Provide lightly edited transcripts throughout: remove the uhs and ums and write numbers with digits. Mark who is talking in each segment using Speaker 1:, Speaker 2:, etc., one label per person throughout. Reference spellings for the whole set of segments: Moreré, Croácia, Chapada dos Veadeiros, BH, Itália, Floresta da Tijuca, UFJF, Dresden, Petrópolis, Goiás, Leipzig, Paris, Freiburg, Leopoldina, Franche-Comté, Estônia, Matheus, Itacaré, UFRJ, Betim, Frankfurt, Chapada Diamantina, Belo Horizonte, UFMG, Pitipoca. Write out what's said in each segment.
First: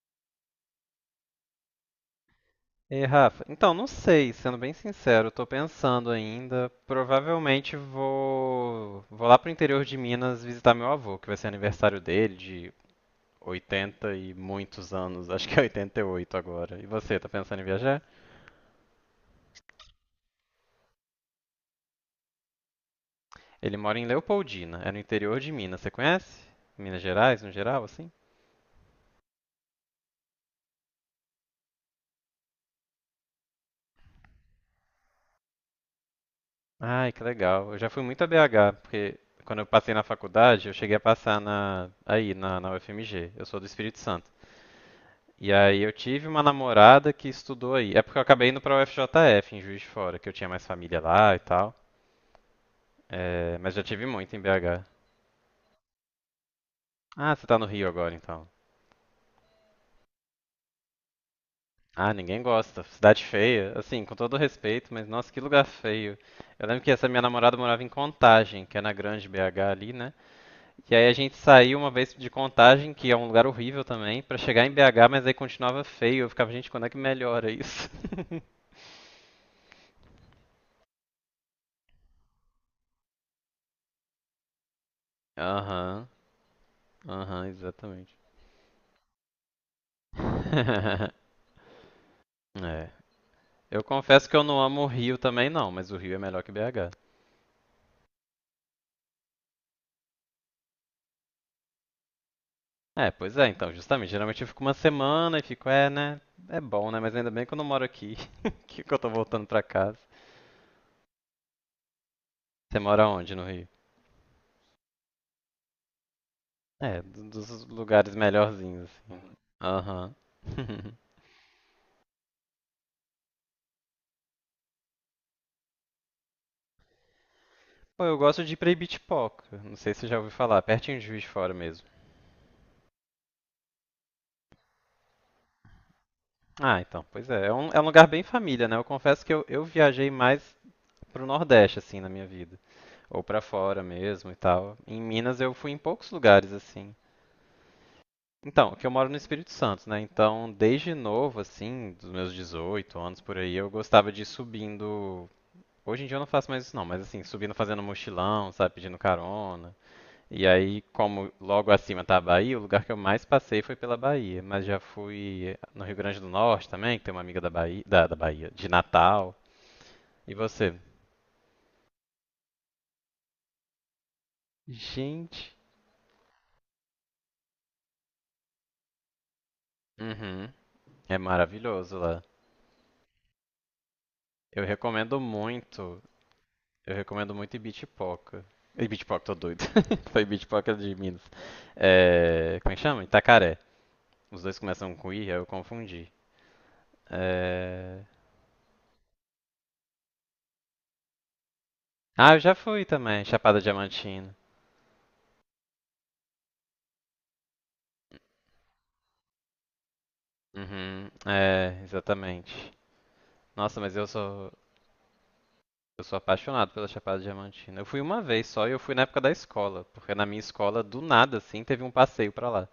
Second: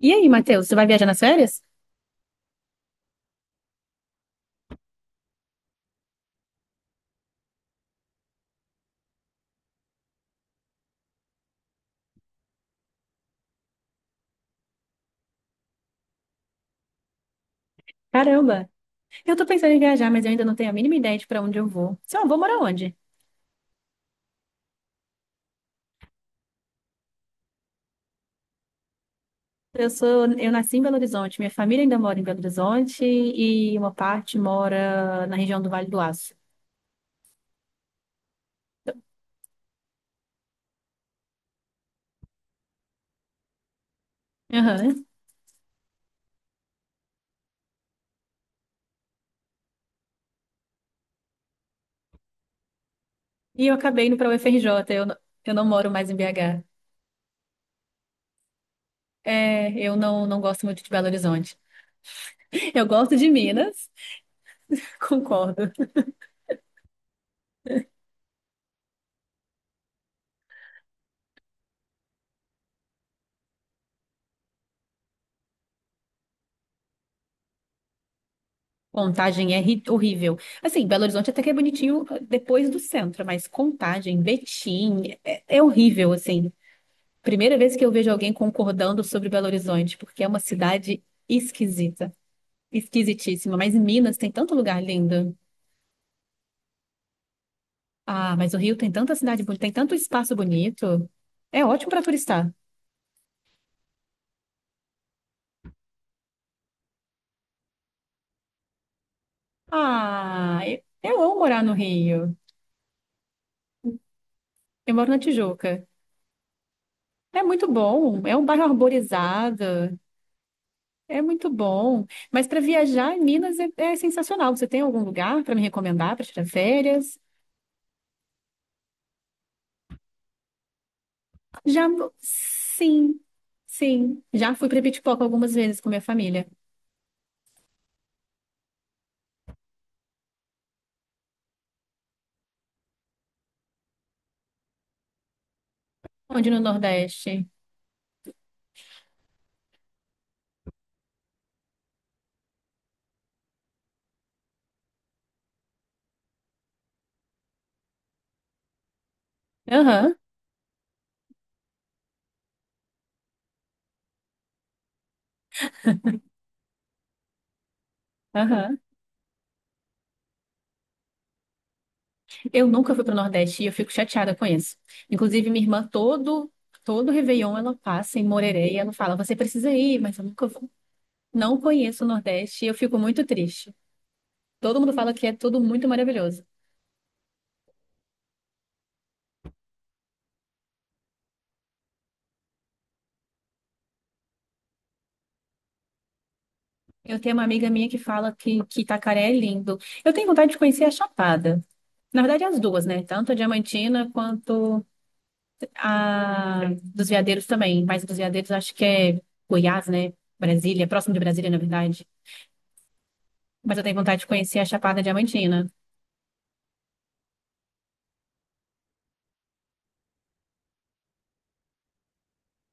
Speaker 1: E aí, Matheus, você vai viajar nas férias?
Speaker 2: E Rafa, então não sei, sendo bem sincero, estou pensando ainda. Provavelmente vou lá pro interior de Minas visitar meu avô, que vai ser aniversário dele de 80 e muitos anos, acho que é 88 agora. E você, tá pensando em viajar?
Speaker 1: Caramba, eu tô pensando em viajar, mas eu ainda não tenho a mínima ideia de pra onde eu vou. Se vou morar onde?
Speaker 2: Ele mora em Leopoldina, é no interior de Minas, você conhece? Minas Gerais, no geral, assim?
Speaker 1: Eu nasci em Belo Horizonte, minha família ainda mora em Belo Horizonte e uma parte mora na região do Vale do Aço.
Speaker 2: Ai, que legal. Eu já fui muito a BH, porque quando eu passei na faculdade, eu cheguei a passar na na UFMG. Eu sou do Espírito Santo.
Speaker 1: Aham.
Speaker 2: E aí eu tive uma namorada que estudou aí. É porque eu acabei indo pra UFJF, em Juiz de Fora, que eu tinha mais família lá e tal. É,
Speaker 1: E
Speaker 2: mas
Speaker 1: eu
Speaker 2: já tive
Speaker 1: acabei indo pra
Speaker 2: muito em BH.
Speaker 1: UFRJ, eu, n- eu não moro mais em BH.
Speaker 2: Ah, você tá no Rio agora então.
Speaker 1: É, eu não, não gosto muito de Belo Horizonte.
Speaker 2: Ah, ninguém gosta.
Speaker 1: Eu gosto
Speaker 2: Cidade
Speaker 1: de
Speaker 2: feia.
Speaker 1: Minas,
Speaker 2: Assim, com todo respeito, mas nossa, que lugar
Speaker 1: concordo.
Speaker 2: feio. Eu lembro que essa minha namorada morava em Contagem, que é na Grande BH ali, né? E aí a gente saiu uma vez de Contagem, que é um lugar horrível também, pra chegar em BH, mas aí continuava feio. Eu ficava, gente, quando é que melhora isso?
Speaker 1: Horrível. Assim, Belo Horizonte até que é bonitinho ah, depois do centro, mas Contagem, Betim, é
Speaker 2: Aham,
Speaker 1: horrível, assim.
Speaker 2: aham,
Speaker 1: Primeira vez que eu vejo
Speaker 2: exatamente.
Speaker 1: alguém concordando sobre Belo Horizonte, porque é uma cidade esquisita,
Speaker 2: É.
Speaker 1: esquisitíssima. Mas em
Speaker 2: Eu
Speaker 1: Minas
Speaker 2: confesso
Speaker 1: tem
Speaker 2: que eu
Speaker 1: tanto
Speaker 2: não amo
Speaker 1: lugar
Speaker 2: o Rio
Speaker 1: lindo.
Speaker 2: também não, mas o Rio é melhor que BH.
Speaker 1: Ah, mas o Rio tem tanta cidade bonita, tem tanto espaço bonito. É ótimo para turistar.
Speaker 2: É, pois é, então, justamente. Geralmente eu fico uma semana e fico, é, né? É bom, né? Mas ainda bem que eu não moro aqui. Que eu tô voltando pra casa.
Speaker 1: Ah, eu amo morar no Rio.
Speaker 2: Você mora onde no Rio?
Speaker 1: Eu moro na Tijuca.
Speaker 2: É, do-
Speaker 1: É
Speaker 2: dos
Speaker 1: muito
Speaker 2: lugares
Speaker 1: bom, é um bairro
Speaker 2: melhorzinhos, assim.
Speaker 1: arborizado.
Speaker 2: Aham.
Speaker 1: É muito bom. Mas para viajar em Minas é sensacional. Você tem algum lugar para me recomendar para tirar férias?
Speaker 2: Pô, eu gosto de ir pra Ibitipoca. Não sei se você já ouviu falar, pertinho de Juiz de Fora mesmo.
Speaker 1: Já, sim, sim. Já fui para Pitipoca algumas vezes com minha família.
Speaker 2: Ah, então, pois é. É um lugar bem família, né? Eu confesso que eu viajei mais pro Nordeste, assim, na minha vida. Ou pra fora mesmo e tal. Em Minas eu fui em poucos
Speaker 1: Onde
Speaker 2: lugares
Speaker 1: no
Speaker 2: assim.
Speaker 1: Nordeste?
Speaker 2: Então, que eu moro no Espírito Santo, né? Então, desde novo assim, dos meus 18 anos por aí, eu gostava de ir subindo. Hoje em dia eu não faço mais isso não, mas assim, subindo fazendo mochilão, sabe, pedindo carona.
Speaker 1: Aham,
Speaker 2: E aí, como logo acima tá a Bahia, o lugar que eu mais passei foi pela Bahia, mas já fui no Rio Grande do Norte também, que tem uma amiga da Bahia, da Bahia, de
Speaker 1: aham.
Speaker 2: Natal. E você?
Speaker 1: Eu nunca fui para o Nordeste e eu fico chateada com isso. Inclusive,
Speaker 2: Gente,
Speaker 1: minha irmã, todo Réveillon ela passa em Moreré e ela fala: Você precisa ir, mas eu nunca
Speaker 2: uhum,
Speaker 1: vou.
Speaker 2: é
Speaker 1: Não
Speaker 2: maravilhoso
Speaker 1: conheço o
Speaker 2: lá.
Speaker 1: Nordeste e eu fico muito triste.
Speaker 2: Eu
Speaker 1: Todo mundo fala
Speaker 2: recomendo
Speaker 1: que é tudo muito
Speaker 2: muito.
Speaker 1: maravilhoso.
Speaker 2: Eu recomendo muito Ibitipoca. Ibitipoca, tô doido. Foi Ibitipoca de Minas. É, como é que chama? Itacaré. Os dois começam com I, aí eu confundi.
Speaker 1: Eu tenho uma amiga minha que
Speaker 2: É...
Speaker 1: fala que Itacaré é lindo. Eu tenho vontade de conhecer a Chapada. Na
Speaker 2: Ah, eu
Speaker 1: verdade,
Speaker 2: já
Speaker 1: as
Speaker 2: fui
Speaker 1: duas, né?
Speaker 2: também,
Speaker 1: Tanto a
Speaker 2: Chapada
Speaker 1: Diamantina
Speaker 2: Diamantina.
Speaker 1: quanto a dos Veadeiros também. Mas a dos Veadeiros acho que é Goiás, né? Brasília,
Speaker 2: Uhum,
Speaker 1: próximo de Brasília, na
Speaker 2: é,
Speaker 1: verdade.
Speaker 2: exatamente.
Speaker 1: Mas
Speaker 2: Nossa,
Speaker 1: eu tenho
Speaker 2: mas
Speaker 1: vontade de conhecer a Chapada Diamantina.
Speaker 2: eu sou apaixonado pela Chapada Diamantina. Eu fui uma vez só e eu fui na época da escola, porque na minha escola, do nada, assim, teve um passeio pra lá.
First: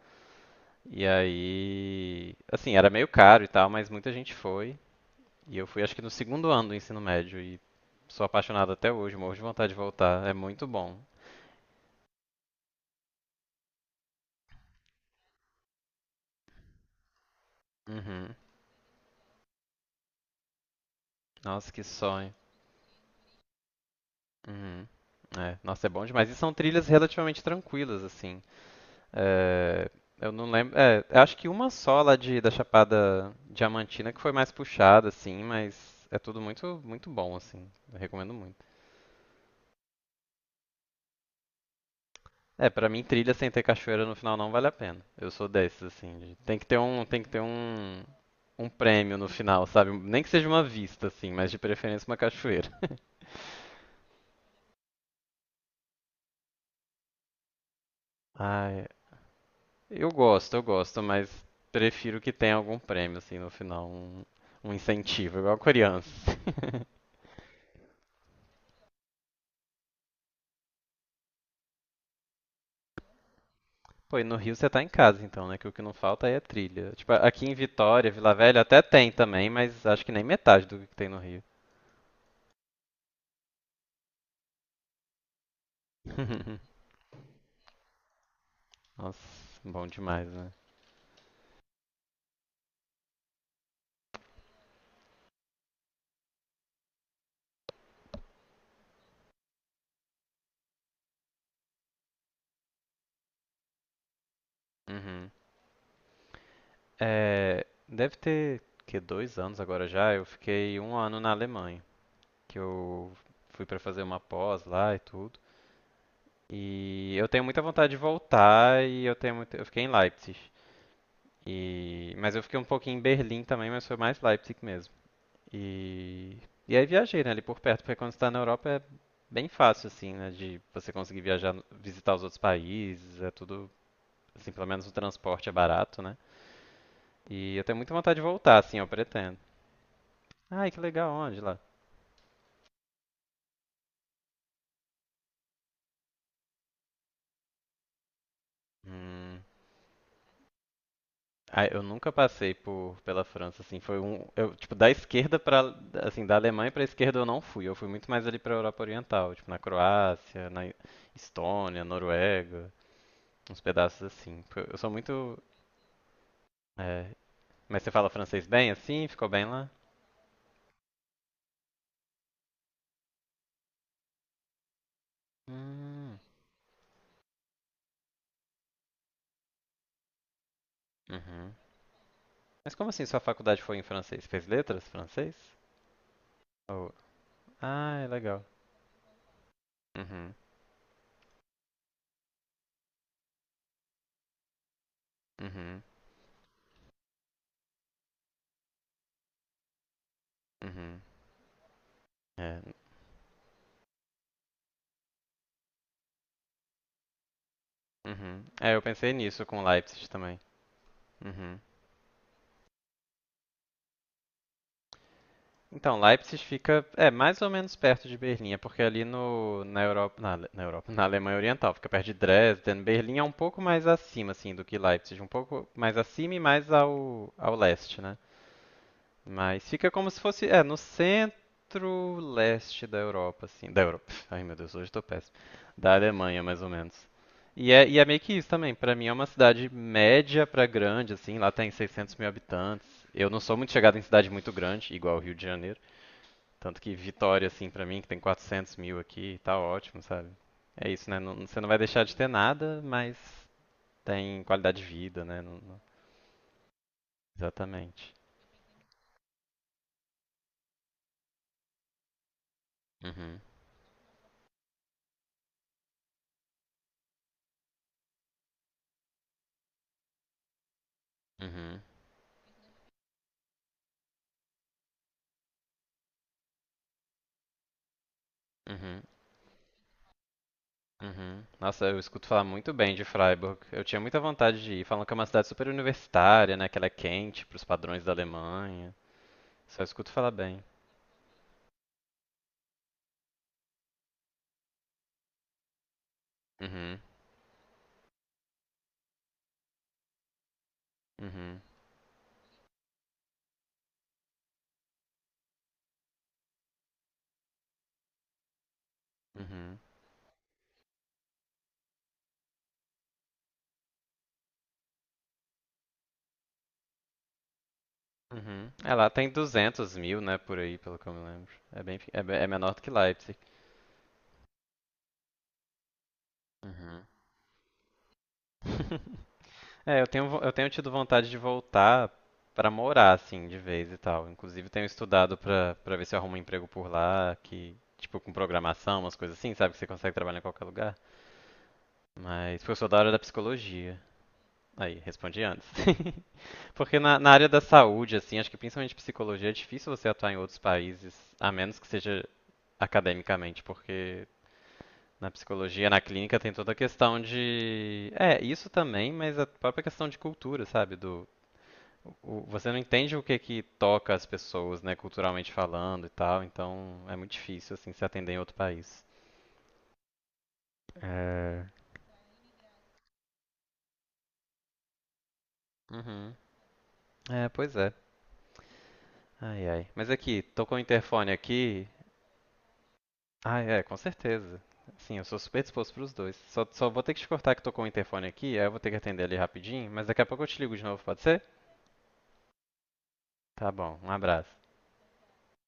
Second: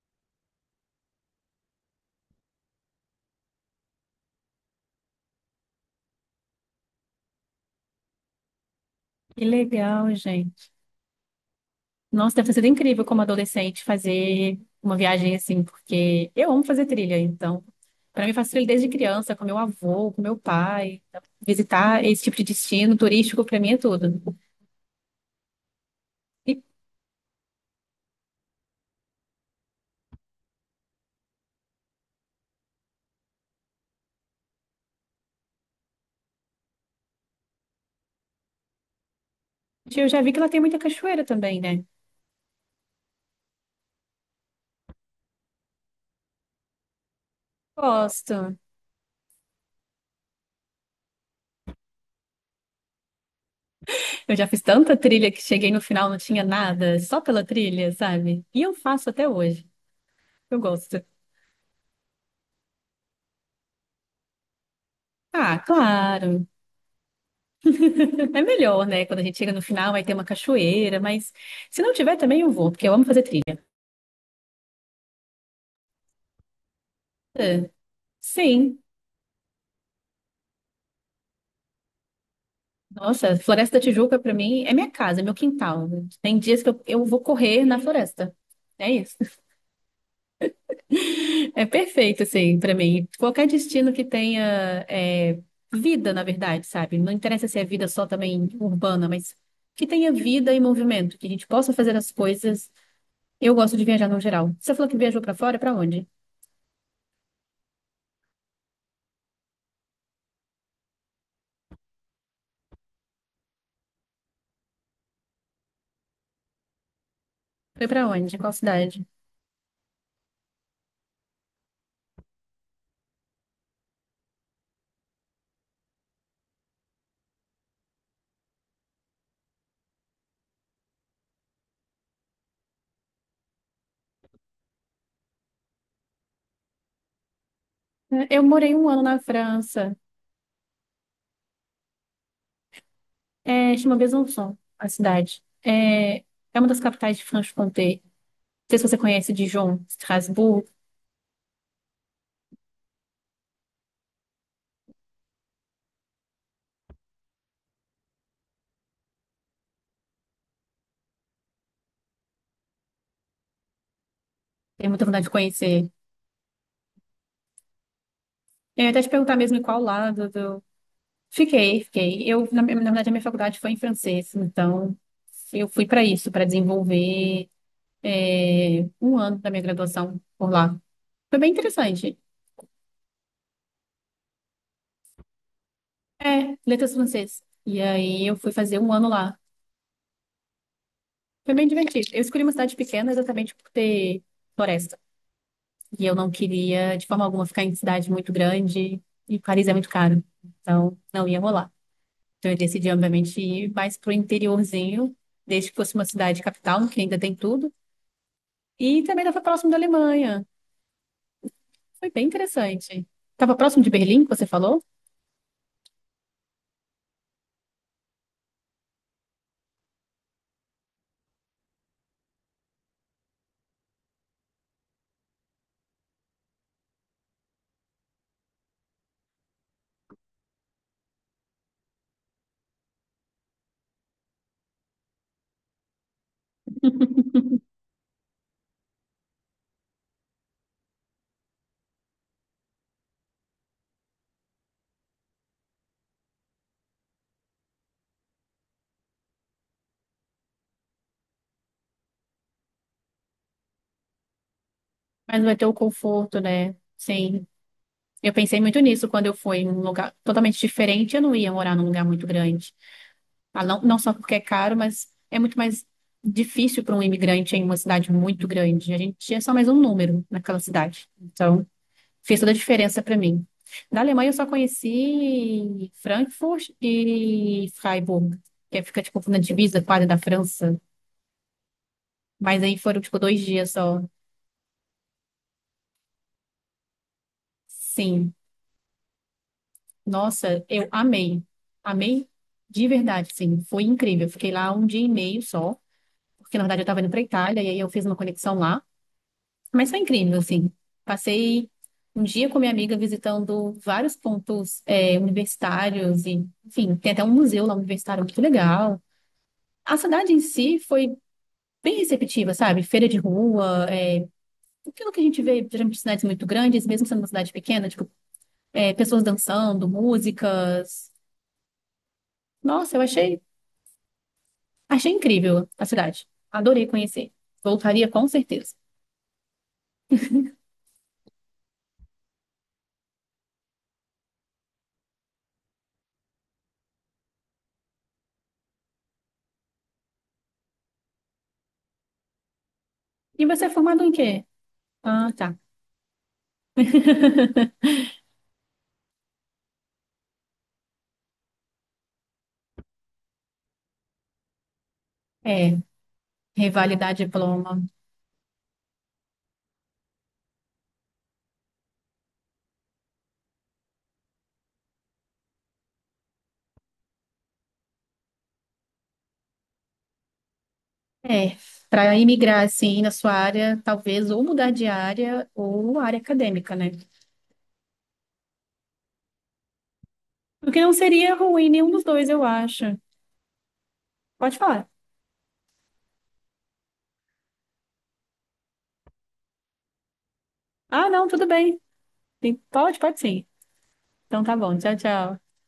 Speaker 2: E aí, assim, era meio caro e tal, mas muita gente foi. E eu fui acho que no segundo ano do ensino médio e sou apaixonado até hoje, morro de
Speaker 1: Que
Speaker 2: vontade de
Speaker 1: legal,
Speaker 2: voltar. É muito
Speaker 1: gente.
Speaker 2: bom.
Speaker 1: Nossa, deve ter sido incrível como adolescente fazer uma viagem assim, porque eu amo fazer trilha, então, para mim
Speaker 2: Uhum.
Speaker 1: faço trilha desde criança, com meu avô, com meu pai, então,
Speaker 2: Nossa, que
Speaker 1: visitar esse
Speaker 2: sonho.
Speaker 1: tipo de destino turístico para mim é tudo.
Speaker 2: Uhum. É, nossa, é bom demais. E são
Speaker 1: E
Speaker 2: trilhas relativamente tranquilas, assim. É, eu não lembro. É, eu acho que uma só lá de, da Chapada Diamantina que foi mais puxada, assim, mas é tudo muito, muito bom, assim. Eu recomendo muito.
Speaker 1: eu já vi que lá tem muita cachoeira também, né?
Speaker 2: É, pra mim trilha sem ter cachoeira no final não vale a pena. Eu sou desses assim, de- tem que ter
Speaker 1: Gosto.
Speaker 2: um prêmio no final, sabe? Nem que seja uma vista assim, mas de preferência uma cachoeira.
Speaker 1: Eu já fiz tanta trilha que cheguei no final não tinha nada, só pela trilha, sabe? E eu
Speaker 2: Ai,
Speaker 1: faço até hoje.
Speaker 2: eu gosto,
Speaker 1: Eu
Speaker 2: eu gosto,
Speaker 1: gosto.
Speaker 2: mas prefiro que tenha algum prêmio assim no final, um incentivo, igual a
Speaker 1: Ah,
Speaker 2: criança.
Speaker 1: claro. É melhor, né? Quando a gente chega no final, vai ter uma cachoeira, mas se não tiver também eu vou, porque eu amo fazer trilha.
Speaker 2: Pô, e no Rio você tá em casa então, né? Que o que não falta aí é trilha. Tipo, aqui em Vitória, Vila Velha
Speaker 1: Sim.
Speaker 2: até tem também, mas acho que nem metade do que tem no Rio.
Speaker 1: Nossa, Floresta da Tijuca pra mim é minha casa, é meu quintal. Tem dias que eu vou correr na floresta. É isso.
Speaker 2: Nossa, bom demais, né?
Speaker 1: É perfeito, assim, pra mim. Qualquer destino que tenha é, vida, na verdade, sabe? Não interessa se é vida só também urbana, mas que tenha vida e movimento, que a gente possa fazer as coisas. Eu gosto de viajar no geral. Você falou que viajou
Speaker 2: Uhum.
Speaker 1: pra fora, pra onde?
Speaker 2: É, deve ter que dois anos agora já. Eu fiquei um ano na Alemanha, que eu fui para fazer uma pós lá e tudo. E eu tenho muita
Speaker 1: Foi
Speaker 2: vontade de
Speaker 1: pra onde? Qual
Speaker 2: voltar e
Speaker 1: cidade?
Speaker 2: eu tenho muito... eu fiquei em Leipzig. E mas eu fiquei um pouquinho em Berlim também, mas foi mais Leipzig mesmo. E e aí viajei, né, ali por perto, porque quando você tá na Europa é bem fácil assim, né, de você conseguir viajar, visitar os outros países, é tudo assim, pelo menos o transporte é barato, né? E eu tenho muita vontade de
Speaker 1: É, eu
Speaker 2: voltar,
Speaker 1: morei
Speaker 2: assim, eu
Speaker 1: um ano na
Speaker 2: pretendo.
Speaker 1: França.
Speaker 2: Ai, que legal, onde lá?
Speaker 1: É, chama Besançon, a cidade. É uma das capitais de Franche-Comté. Sei se você conhece
Speaker 2: Hum.
Speaker 1: Dijon, Estrasburgo,
Speaker 2: Ah, eu nunca passei por pela França, assim, foi um, eu, tipo, da esquerda para, assim, da Alemanha pra esquerda eu não fui, eu fui muito mais ali pra Europa Oriental, tipo, na Croácia, na Estônia, Noruega, uns pedaços assim. Porque eu
Speaker 1: tenho
Speaker 2: sou
Speaker 1: muita vontade de
Speaker 2: muito,
Speaker 1: conhecer.
Speaker 2: é, mas você fala francês bem,
Speaker 1: Eu ia até
Speaker 2: assim,
Speaker 1: te
Speaker 2: ficou
Speaker 1: perguntar
Speaker 2: bem
Speaker 1: mesmo em
Speaker 2: lá?
Speaker 1: qual lado do... Fiquei, fiquei. Na verdade, a minha faculdade foi em francês, então eu fui para
Speaker 2: Hum.
Speaker 1: isso, para desenvolver é, um ano da minha graduação por lá. Foi bem
Speaker 2: Uhum.
Speaker 1: interessante.
Speaker 2: Mas como assim sua faculdade foi em francês? Fez letras francês?
Speaker 1: É,
Speaker 2: Ou...
Speaker 1: letras francês. E
Speaker 2: Ah, é
Speaker 1: aí eu
Speaker 2: legal.
Speaker 1: fui fazer um ano lá.
Speaker 2: Uhum.
Speaker 1: Foi bem divertido. Eu escolhi uma cidade pequena exatamente por ter floresta.
Speaker 2: Uhum.
Speaker 1: E eu não queria, de forma alguma, ficar em cidade muito grande. E Paris é muito caro. Então,
Speaker 2: Uhum.
Speaker 1: não ia rolar. Então, eu
Speaker 2: É,
Speaker 1: decidi, obviamente, ir mais pro interiorzinho, desde que fosse uma cidade capital, que ainda tem tudo.
Speaker 2: uhum. É, eu
Speaker 1: E
Speaker 2: pensei
Speaker 1: também estava
Speaker 2: nisso com
Speaker 1: próximo da
Speaker 2: Leipzig também.
Speaker 1: Alemanha.
Speaker 2: Uhum.
Speaker 1: Foi bem interessante. Estava próximo de Berlim, que você falou,
Speaker 2: Então, Leipzig fica, é, mais ou menos perto de Berlim, é porque ali no, na Europa, na, Ale- na Europa, na Alemanha Oriental, fica perto de Dresden. Berlim é um pouco mais acima, assim, do que Leipzig, um pouco mais acima e mais ao leste, né? Mas fica como se fosse, é, no centro-leste da Europa, assim. Da Europa. Ai, meu Deus, hoje tô péssimo. Da Alemanha, mais ou menos. E é meio que isso também. Pra mim é uma cidade média pra grande, assim. Lá tem 600 mil habitantes. Eu não sou muito chegado em cidade muito grande, igual o Rio de Janeiro. Tanto que Vitória, assim, pra mim, que tem 400 mil aqui, tá ótimo, sabe? É isso, né? Não- você não vai deixar de ter nada, mas tem qualidade de vida,
Speaker 1: mas
Speaker 2: né?
Speaker 1: não vai
Speaker 2: Não-
Speaker 1: ter o
Speaker 2: não-
Speaker 1: conforto, né? Sim.
Speaker 2: exatamente.
Speaker 1: Eu pensei muito nisso quando eu fui em um lugar totalmente diferente. Eu não ia morar num lugar muito grande.
Speaker 2: Uhum,
Speaker 1: Ah, não, não só porque é caro, mas é muito mais difícil para um imigrante em uma cidade muito grande. A gente é só mais um número naquela cidade. Então,
Speaker 2: uhum,
Speaker 1: fez toda a diferença para mim. Da Alemanha eu só conheci Frankfurt e Freiburg, que fica
Speaker 2: uhum.
Speaker 1: tipo na divisa quase da França.
Speaker 2: Uhum. Nossa, eu escuto falar
Speaker 1: Mas
Speaker 2: muito
Speaker 1: aí
Speaker 2: bem
Speaker 1: foram
Speaker 2: de
Speaker 1: tipo dois
Speaker 2: Freiburg.
Speaker 1: dias
Speaker 2: Eu tinha
Speaker 1: só.
Speaker 2: muita vontade de ir. Falam que é uma cidade super universitária, né? Que ela é quente pros padrões da
Speaker 1: Sim,
Speaker 2: Alemanha. Só escuto falar bem.
Speaker 1: nossa, amei de verdade, sim, foi incrível. Fiquei lá um dia e meio só, porque na verdade eu
Speaker 2: Uhum,
Speaker 1: tava indo para Itália e aí eu fiz uma conexão lá. Mas foi incrível, assim.
Speaker 2: uhum,
Speaker 1: Passei um dia com minha amiga visitando vários pontos universitários e, enfim, tem até um museu lá universitário muito legal.
Speaker 2: uhum,
Speaker 1: A cidade em si foi bem receptiva, sabe? Feira de rua, é, aquilo que a gente vê geralmente em cidades muito grandes, mesmo sendo uma cidade pequena, tipo,
Speaker 2: uhum. É,
Speaker 1: é,
Speaker 2: lá
Speaker 1: pessoas
Speaker 2: tem
Speaker 1: dançando,
Speaker 2: 200 mil, né? Por aí, pelo que
Speaker 1: músicas.
Speaker 2: eu me lembro. É bem, pe- é, be- é menor do que
Speaker 1: Nossa,
Speaker 2: Leipzig.
Speaker 1: achei incrível a cidade. Adorei
Speaker 2: Uhum.
Speaker 1: conhecer. Voltaria com certeza.
Speaker 2: É, eu tenho, vo- eu tenho tido vontade de voltar pra morar, assim, de vez e tal. Inclusive, tenho estudado pra para ver se eu arrumo um emprego por lá, que, tipo, com programação, umas coisas assim, sabe? Que você consegue trabalhar em qualquer lugar. Mas, foi só da área da
Speaker 1: E você é
Speaker 2: psicologia.
Speaker 1: formado em quê?
Speaker 2: Aí,
Speaker 1: Ah,
Speaker 2: respondi
Speaker 1: tá.
Speaker 2: antes. Porque na área da saúde, assim, acho que principalmente psicologia, é difícil você atuar em outros países, a menos que seja academicamente, porque na
Speaker 1: É,
Speaker 2: psicologia, na clínica, tem toda a
Speaker 1: revalidar
Speaker 2: questão
Speaker 1: diploma.
Speaker 2: de. É, isso também, mas a própria questão de cultura, sabe? Do, o- você não entende o que que toca as pessoas, né, culturalmente falando e tal, então é muito difícil, assim, se atender em outro país.
Speaker 1: É,
Speaker 2: É.
Speaker 1: para imigrar assim na sua área, talvez ou mudar de área ou área
Speaker 2: Uhum.
Speaker 1: acadêmica, né?
Speaker 2: É, pois é. Ai, ai. Mas aqui, tocou o
Speaker 1: Porque não
Speaker 2: interfone
Speaker 1: seria ruim
Speaker 2: aqui.
Speaker 1: nenhum dos dois, eu acho.
Speaker 2: Ah, é, com
Speaker 1: Pode
Speaker 2: certeza.
Speaker 1: falar.
Speaker 2: Sim, eu sou super disposto pros dois. Só, só vou ter que te cortar que tocou o interfone aqui, aí eu vou ter que atender ali rapidinho, mas daqui a pouco eu te ligo de novo,
Speaker 1: Ah,
Speaker 2: pode
Speaker 1: não,
Speaker 2: ser?
Speaker 1: tudo bem. Sim, pode, pode sim.
Speaker 2: Tá bom, um
Speaker 1: Então
Speaker 2: abraço.
Speaker 1: tá bom. Tchau, tchau.